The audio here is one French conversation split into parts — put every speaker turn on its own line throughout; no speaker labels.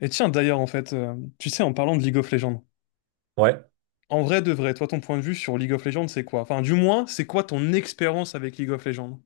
Et tiens, d'ailleurs, tu sais, en parlant de League of Legends,
Ouais.
en vrai de vrai, toi, ton point de vue sur League of Legends, c'est quoi? Enfin, du moins, c'est quoi ton expérience avec League of Legends?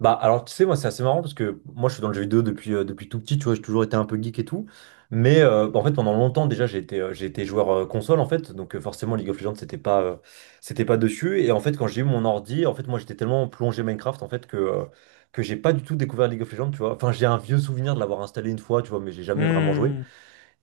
Bah alors tu sais, moi c'est assez marrant parce que moi je suis dans le jeu vidéo depuis depuis tout petit, tu vois, j'ai toujours été un peu geek et tout. Mais en fait pendant longtemps déjà j'ai été joueur console en fait, donc forcément League of Legends c'était pas dessus. Et en fait quand j'ai eu mon ordi, en fait moi j'étais tellement plongé Minecraft en fait que j'ai pas du tout découvert League of Legends, tu vois. Enfin, j'ai un vieux souvenir de l'avoir installé une fois, tu vois, mais j'ai jamais vraiment joué.
Hmm,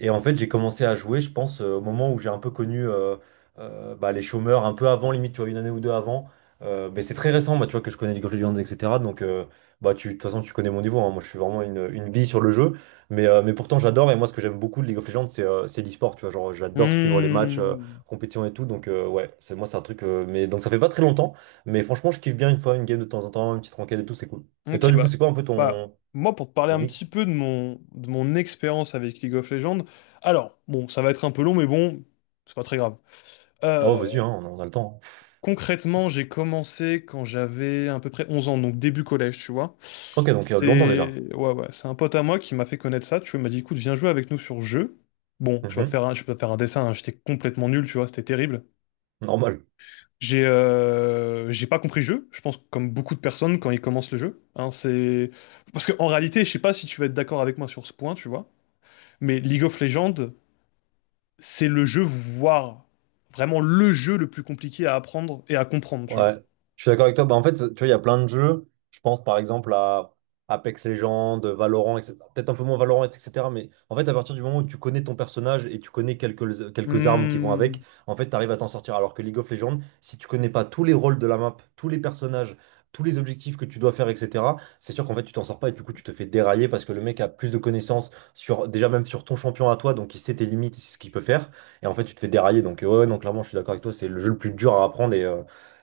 Et en fait, j'ai commencé à jouer, je pense, au moment où j'ai un peu connu les chômeurs, un peu avant, limite, tu vois, une année ou deux avant. Mais c'est très récent, moi, tu vois, que je connais League of Legends, etc. Donc, tu, de toute façon, tu connais mon niveau, hein. Moi, je suis vraiment une bille sur le jeu. Mais mais pourtant, j'adore. Et moi, ce que j'aime beaucoup de League of Legends, c'est l'e-sport. Tu vois, genre, j'adore suivre les matchs,
hmm.
compétition et tout. Donc, ouais, c'est moi, c'est un truc. Mais donc, ça fait pas très longtemps. Mais franchement, je kiffe bien une fois une game de temps en temps, une petite ranked et tout, c'est cool. Et
Ok,
toi, du coup,
bah,
c'est quoi un peu
moi, pour te parler
ton
un
X?
petit peu de mon expérience avec League of Legends, alors, bon, ça va être un peu long, mais bon, c'est pas très grave.
Oh, vas-y,
Euh,
hein, on a le temps, hein.
Concrètement, j'ai commencé quand j'avais à peu près 11 ans, donc début collège, tu vois.
Ok, donc, longtemps déjà.
C'est Ouais, ouais, c'est un pote à moi qui m'a fait connaître ça, tu vois, il m'a dit, écoute, viens jouer avec nous sur jeu. Bon,
Mhm.
je vais te faire un dessin, hein, j'étais complètement nul, tu vois, c'était terrible.
Normal.
J'ai pas compris le jeu, je pense comme beaucoup de personnes quand ils commencent le jeu, hein. C'est parce que en réalité, je sais pas si tu vas être d'accord avec moi sur ce point, tu vois, mais League of Legends, c'est le jeu, voire vraiment le jeu le plus compliqué à apprendre et à comprendre, tu vois.
Ouais, je suis d'accord avec toi. Bah, en fait, tu vois, il y a plein de jeux. Je pense par exemple à Apex Legends, Valorant, etc. Peut-être un peu moins Valorant, etc. Mais en fait, à partir du moment où tu connais ton personnage et tu connais quelques armes qui vont avec,
Hmm.
en fait, tu arrives à t'en sortir. Alors que League of Legends, si tu connais pas tous les rôles de la map, tous les personnages, tous les objectifs que tu dois faire, etc., c'est sûr qu'en fait, tu t'en sors pas, et du coup, tu te fais dérailler parce que le mec a plus de connaissances sur, déjà même sur ton champion à toi, donc il sait tes limites, il sait ce qu'il peut faire. Et en fait, tu te fais dérailler. Donc, ouais, ouais, non, clairement, je suis d'accord avec toi. C'est le jeu le plus dur à apprendre,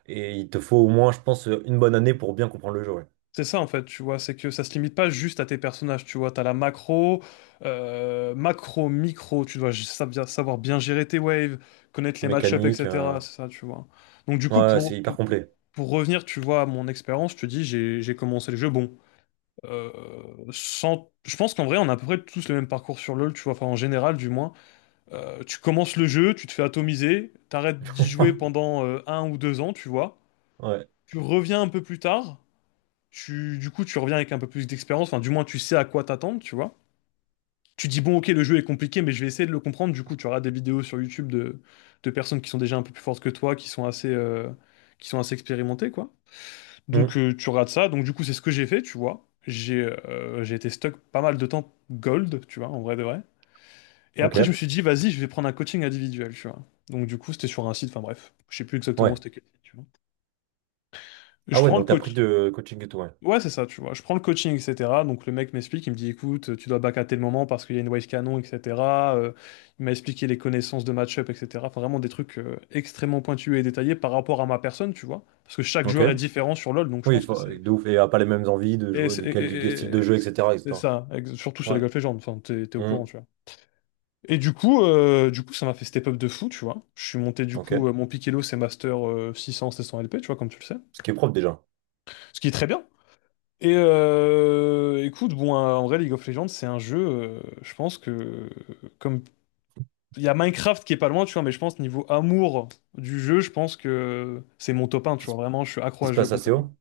et il te faut au moins, je pense, une bonne année pour bien comprendre le jeu, ouais.
C'est ça en fait, tu vois, c'est que ça se limite pas juste à tes personnages, tu vois, t'as la macro, micro, tu dois savoir bien gérer tes waves, connaître les match-ups,
Mécanique, euh.
etc. C'est ça, tu vois. Donc du coup,
Ouais, c'est hyper complet.
pour revenir, tu vois, à mon expérience, je te dis, j'ai commencé le jeu, bon, euh, sans... Je pense qu'en vrai, on a à peu près tous le même parcours sur LoL, tu vois, enfin en général du moins. Tu commences le jeu, tu te fais atomiser, t'arrêtes d'y jouer pendant un ou deux ans, tu vois.
Ouais.
Tu reviens un peu plus tard. Tu reviens avec un peu plus d'expérience, enfin, du moins, tu sais à quoi t'attendre, tu vois. Tu dis, bon, ok, le jeu est compliqué, mais je vais essayer de le comprendre. Du coup, tu auras des vidéos sur YouTube de personnes qui sont déjà un peu plus fortes que toi, qui sont assez expérimentées, quoi. Donc,
Hmm.
tu rates ça. Donc, du coup, c'est ce que j'ai fait, tu vois. J'ai été stuck pas mal de temps gold, tu vois, en vrai de vrai. Et après, je me
Ok.
suis dit, vas-y, je vais prendre un coaching individuel, tu vois. Donc, du coup, c'était sur un site, enfin, bref, je sais plus exactement
Ouais.
c'était quel site, tu vois.
Ah
Je
ouais,
prends le
donc t'as pris
coach.
de coaching et tout, ouais.
Ouais, c'est ça, tu vois. Je prends le coaching, etc. Donc le mec m'explique, il me dit, écoute, tu dois back à tel moment parce qu'il y a une wave canon, etc. Euh, il m'a expliqué les connaissances de match-up, etc. Enfin, vraiment des trucs extrêmement pointus et détaillés par rapport à ma personne, tu vois. Parce que chaque
Ok.
joueur est différent sur LoL, donc je
Oui,
pense que c'est...
de ouf. Et a pas les mêmes envies de
Et
jouer,
c'est
de
et-
quel style
et-
de
et-
jeu, etc.,
c'est
etc.
ça, surtout sur les
Ouais.
golf Legends, enfin, t'es au courant,
Hmm.
tu vois. Et du coup, ça m'a fait step up de fou, tu vois. Je suis monté, du coup,
Ok.
mon pick Elo, c'est Master 600, 700 LP, tu vois, comme tu le sais.
Ce qui est propre déjà.
Ce qui est très bien. Et écoute, bon, en vrai, League of Legends, c'est un jeu, je pense que, comme il y a Minecraft qui est pas loin, tu vois, mais je pense niveau amour du jeu, je pense que c'est mon top un, tu
Qui se
vois, vraiment, je suis accro
qui
à
se
ce jeu
passe assez
concrètement.
haut.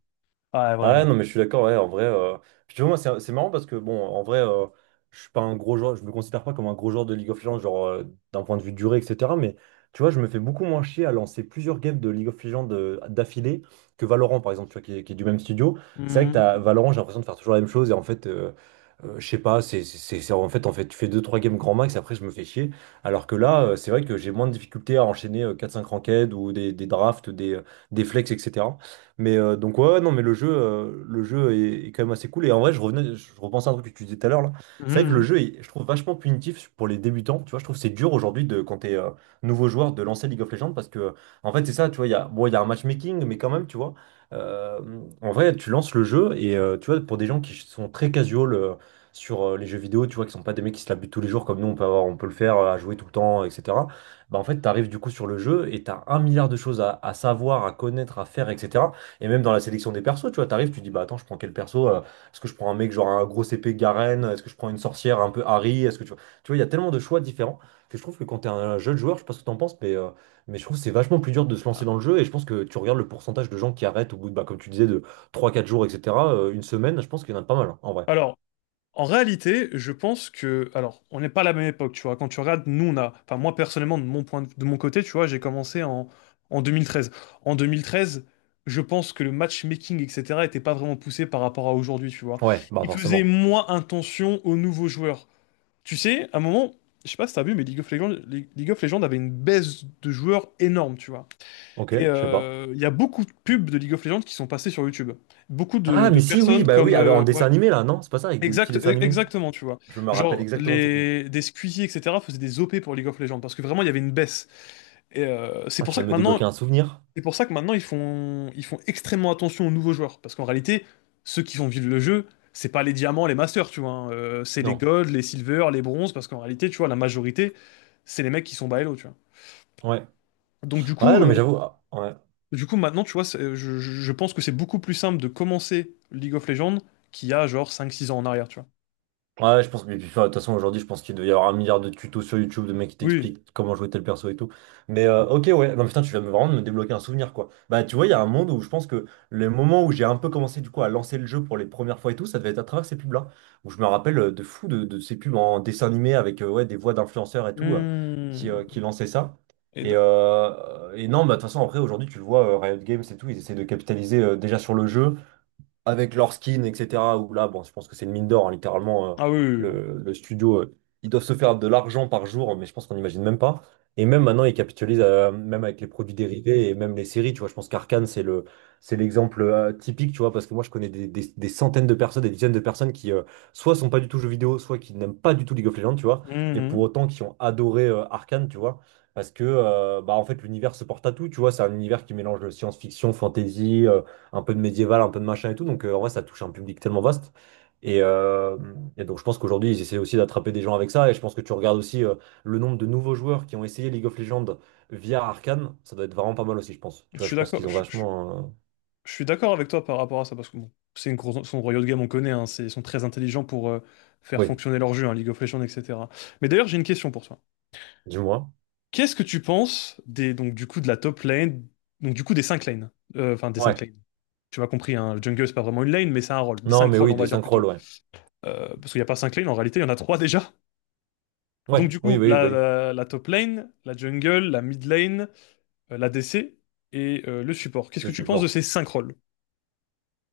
Ah,
Ah ouais,
vraiment.
non, mais je suis d'accord, ouais, en vrai, euh. Puis tu vois, moi, c'est marrant parce que, bon, en vrai, je suis pas un gros joueur, je me considère pas comme un gros joueur de League of Legends, d'un point de vue durée, etc. Mais tu vois, je me fais beaucoup moins chier à lancer plusieurs games de League of Legends d'affilée que Valorant, par exemple, tu vois, qui est du même studio. C'est vrai que t'as
Mhm.
Valorant, j'ai l'impression de faire toujours la même chose et en fait. Je sais pas, en fait, tu fais deux trois games grand max, après je me fais chier. Alors que là, c'est vrai que j'ai moins de difficultés à enchaîner 4-5 ranked ou des drafts, des flex, etc. Mais donc ouais, ouais, non mais le jeu, le jeu est, est quand même assez cool. Et en vrai je revenais, je repensais à un truc que tu disais tout à l'heure là. C'est vrai que le
Mhm.
jeu est, je trouve, vachement punitif pour les débutants, tu vois, je trouve que c'est dur aujourd'hui de quand t'es nouveau joueur de lancer League of Legends parce que en fait c'est ça, tu vois, il y a bon il y a un matchmaking mais quand même, tu vois, euh, en vrai tu lances le jeu et tu vois, pour des gens qui sont très casual sur les jeux vidéo, tu vois, qui sont pas des mecs qui se la butent tous les jours comme nous, on peut avoir, on peut le faire à jouer tout le temps, etc. Bah en fait, t'arrives du coup sur le jeu et t'as un milliard de choses à savoir, à connaître, à faire, etc. Et même dans la sélection des persos, tu vois, t'arrives, tu dis, bah attends, je prends quel perso, euh? Est-ce que je prends un mec genre un gros épée Garen? Est-ce que je prends une sorcière un peu Harry? Est-ce que tu vois, il y a tellement de choix différents que je trouve que quand t'es un jeune joueur, je sais pas ce que t'en penses, mais je trouve que c'est vachement plus dur de se lancer dans le jeu. Et je pense que tu regardes le pourcentage de gens qui arrêtent au bout de, bah, comme tu disais, de trois quatre jours, etc., une semaine, je pense qu'il y en a pas mal, hein, en vrai.
Alors, en réalité, je pense que, alors, on n'est pas à la même époque, tu vois. Quand tu regardes, nous, on a, enfin, moi, personnellement, de mon côté, tu vois, en 2013. En 2013, je pense que le matchmaking, etc., était pas vraiment poussé par rapport à aujourd'hui, tu vois.
Ouais, bah
Il faisait
forcément.
moins attention aux nouveaux joueurs. Tu sais, à un moment, je sais pas si t'as vu, mais League of Legends avait une baisse de joueurs énorme, tu vois.
Ok,
Et
je sais pas.
il y a beaucoup de pubs de League of Legends qui sont passées sur YouTube. Beaucoup
Ah,
de
mais si, oui,
personnes
bah
comme,
oui, avec- en dessin
ouais,
animé là, non? C'est pas ça, avec des petits
exact,
dessins animés.
exactement, tu vois.
Je me rappelle
Genre,
exactement de ces pubs.
des Squeezie, etc., faisaient des OP pour League of Legends, parce que vraiment, il y avait une baisse. Et
Ah, tu viens de me débloquer un souvenir?
c'est pour ça que maintenant, ils font extrêmement attention aux nouveaux joueurs. Parce qu'en réalité, ceux qui font vivre le jeu, c'est pas les diamants, les masters, tu vois, hein. C'est les
Non.
golds, les silver, les bronzes, parce qu'en réalité, tu vois, la majorité, c'est les mecs qui sont bas elo, tu vois.
Ouais.
Donc,
Ouais, non, mais j'avoue, ah, ouais.
du coup maintenant, tu vois, je pense que c'est beaucoup plus simple de commencer League of Legends qu'il y a, genre, 5 6 ans en arrière, tu vois.
Ouais, je pense que, mais puis, enfin, de toute façon, aujourd'hui, je pense qu'il doit y avoir un milliard de tutos sur YouTube de mecs qui
Oui.
t'expliquent comment jouer tel perso et tout. Ok, ouais. Non, putain, vraiment, de me débloquer un souvenir, quoi. Bah, tu vois, il y a un monde où je pense que le moment où j'ai un peu commencé, du coup, à lancer le jeu pour les premières fois et tout, ça devait être à travers ces pubs-là. Où je me rappelle de fou de ces pubs en dessin animé avec, ouais, des voix d'influenceurs et tout,
Hmm.
qui lançaient ça.
Et
Et et non, bah, de toute façon, après, aujourd'hui, tu le vois, Riot Games et tout, ils essaient de capitaliser, déjà sur le jeu, avec leur skin, etc. Où là, bon, je pense que c'est une mine d'or, hein, littéralement. Euh,
ah oui, oui,
le studio, ils doivent se faire de l'argent par jour, mais je pense qu'on n'imagine même pas. Et même maintenant, ils capitalisent, même avec les produits dérivés et même les séries, tu vois. Je pense qu'Arcane, c'est l'exemple typique, tu vois, parce que moi, je connais des, des centaines de personnes, des dizaines de personnes qui, soit sont pas du tout jeux vidéo, soit qui n'aiment pas du tout League of Legends, tu vois,
oui.
et pour
Mhm.
autant qui ont adoré Arcane, tu vois. Parce que, bah, en fait, l'univers se porte à tout, tu vois. C'est un univers qui mélange science-fiction, fantasy, un peu de médiéval, un peu de machin et tout. Donc en vrai, ça touche un public tellement vaste. Et et donc je pense qu'aujourd'hui, ils essaient aussi d'attraper des gens avec ça. Et je pense que tu regardes aussi le nombre de nouveaux joueurs qui ont essayé League of Legends via Arcane. Ça doit être vraiment pas mal aussi, je pense. Tu
Je
vois,
suis
je pense
d'accord,
qu'ils ont vachement... euh.
je suis d'accord avec toi par rapport à ça, parce que bon, c'est une grosse, son Riot Games, on connaît, hein, c'est, ils sont très intelligents pour faire
Oui,
fonctionner leur jeu, hein, League of Legends, etc. Mais d'ailleurs, j'ai une question pour toi.
dis-moi.
Qu'est-ce que tu penses des, donc, du coup, de la top lane, donc du coup des 5 lanes, euh, enfin des 5
Ouais.
lanes, tu m'as compris, hein, le jungle, c'est pas vraiment une lane, mais c'est un rôle, des
Non,
5
mais
rôles,
oui,
on
des
va dire
synchroles,
plutôt.
ouais.
Parce qu'il n'y a pas 5 lanes, en réalité, il y en a 3 déjà. Donc
Ouais,
du
oui,
coup,
oui, bah oui,
la top lane, la jungle, la mid lane, la DC et le support. Qu'est-ce
le
que tu penses de
support.
ces 5 rôles?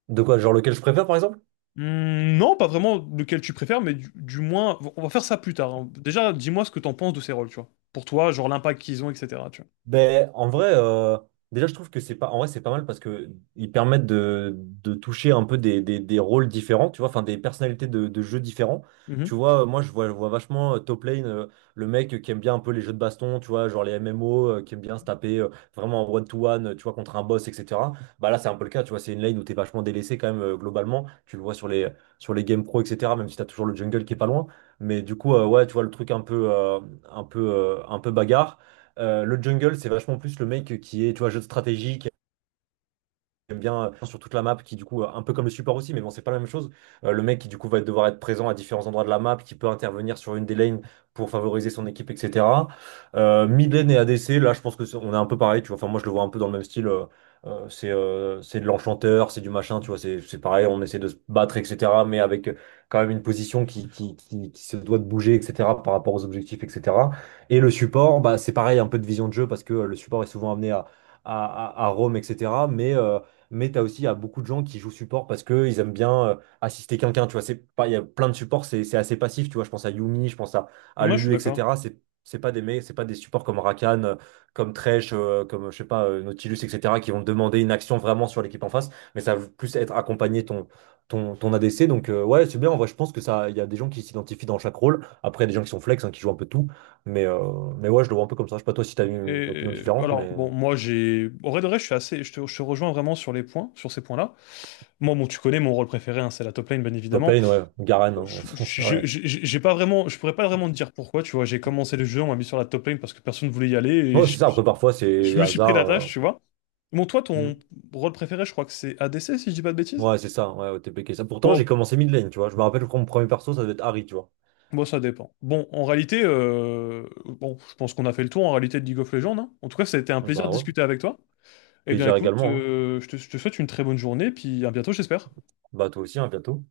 De quoi, genre lequel je préfère, par exemple?
Hmm, non, pas vraiment lequel tu préfères, mais du moins, on va faire ça plus tard, hein. Déjà, dis-moi ce que t'en penses de ces rôles, tu vois. Pour toi, genre l'impact qu'ils ont, etc. Tu
Ben, en vrai, déjà, je trouve que c'est pas, en vrai, c'est pas mal parce que ils permettent de toucher un peu des, des rôles différents, tu vois, enfin, des personnalités de jeux différents.
vois. Mhm.
Tu vois, moi, je vois vachement Top Lane, le mec qui aime bien un peu les jeux de baston, tu vois, genre les MMO, qui aime bien se taper vraiment en one-to-one, tu vois, contre un boss, etc. Bah là, c'est un peu le cas, tu vois, c'est une lane où t'es vachement délaissé quand même, globalement. Tu le vois sur sur les games pro, etc., même si t'as toujours le jungle qui est pas loin. Mais du coup, ouais, tu vois, le truc un peu, un peu, un peu bagarre. Le jungle, c'est vachement plus le mec qui est, tu vois, jeu de stratégie. J'aime bien sur toute la map, qui du coup un peu comme le support aussi mais bon c'est pas la même chose. Le mec qui du coup va devoir être présent à différents endroits de la map, qui peut intervenir sur une des lanes pour favoriser son équipe, etc. Euh, mid lane et ADC, là je pense que on est un peu pareil, tu vois, enfin moi je le vois un peu dans le même style, euh. C'est de l'enchanteur, c'est du machin, tu vois, c'est pareil, on essaie de se battre, etc., mais avec quand même une position qui se doit de bouger, etc., par rapport aux objectifs, etc. Et le support, bah c'est pareil, un peu de vision de jeu parce que le support est souvent amené à, à roam, etc. Mais tu as aussi il y a beaucoup de gens qui jouent support parce qu'ils aiment bien assister quelqu'un. Tu vois, c'est pas, il y a plein de supports, c'est assez passif. Tu vois, je pense à Yumi, à
Moi, je suis
Lulu,
d'accord.
etc. C'est pas des mecs, c'est pas des supports comme Rakan, comme Thresh, comme je sais pas, Nautilus, etc., qui vont te demander une action vraiment sur l'équipe en face. Mais ça va plus être accompagné ton ADC. Donc ouais, c'est bien. En vrai, je pense que ça, il y a des gens qui s'identifient dans chaque rôle. Après, il y a des gens qui sont flex, hein, qui jouent un peu tout. Mais mais ouais, je le vois un peu comme ça. Je sais pas toi si t'as une opinion
Et
différente,
alors,
mais
bon, moi, j'ai. Au vrai de vrai, je suis assez. Je te rejoins vraiment sur les points, sur ces points-là. Moi, bon, tu connais mon rôle préféré, hein, c'est la top lane, bien
top
évidemment.
lane, ouais, Garen, hein. Ouais.
J'ai pas vraiment. Je pourrais pas vraiment te dire pourquoi, tu vois. J'ai commencé le jeu, on m'a mis sur la top lane parce que personne voulait y aller,
Ouais, c'est ça. Après, parfois,
je
c'est
me suis pris
hasard,
la tâche,
euh.
tu vois. Bon, toi, ton
Hmm.
rôle préféré, je crois que c'est ADC, si je dis pas de bêtises?
Ouais, c'est ça. Ouais, TPK. Ça. Pourtant,
Bon,
j'ai commencé mid lane, tu vois. Je me rappelle quand mon premier perso, ça devait être Harry, tu vois.
bon, ça dépend. Bon, en réalité, bon, je pense qu'on a fait le tour en réalité de League of Legends, hein. En tout cas, ça a été un
Ah
plaisir
bah
de
ouais.
discuter avec toi. Eh bien,
Plaisir
écoute,
également, hein.
je te souhaite une très bonne journée, puis à bientôt, j'espère.
Bah toi aussi, hein, bientôt.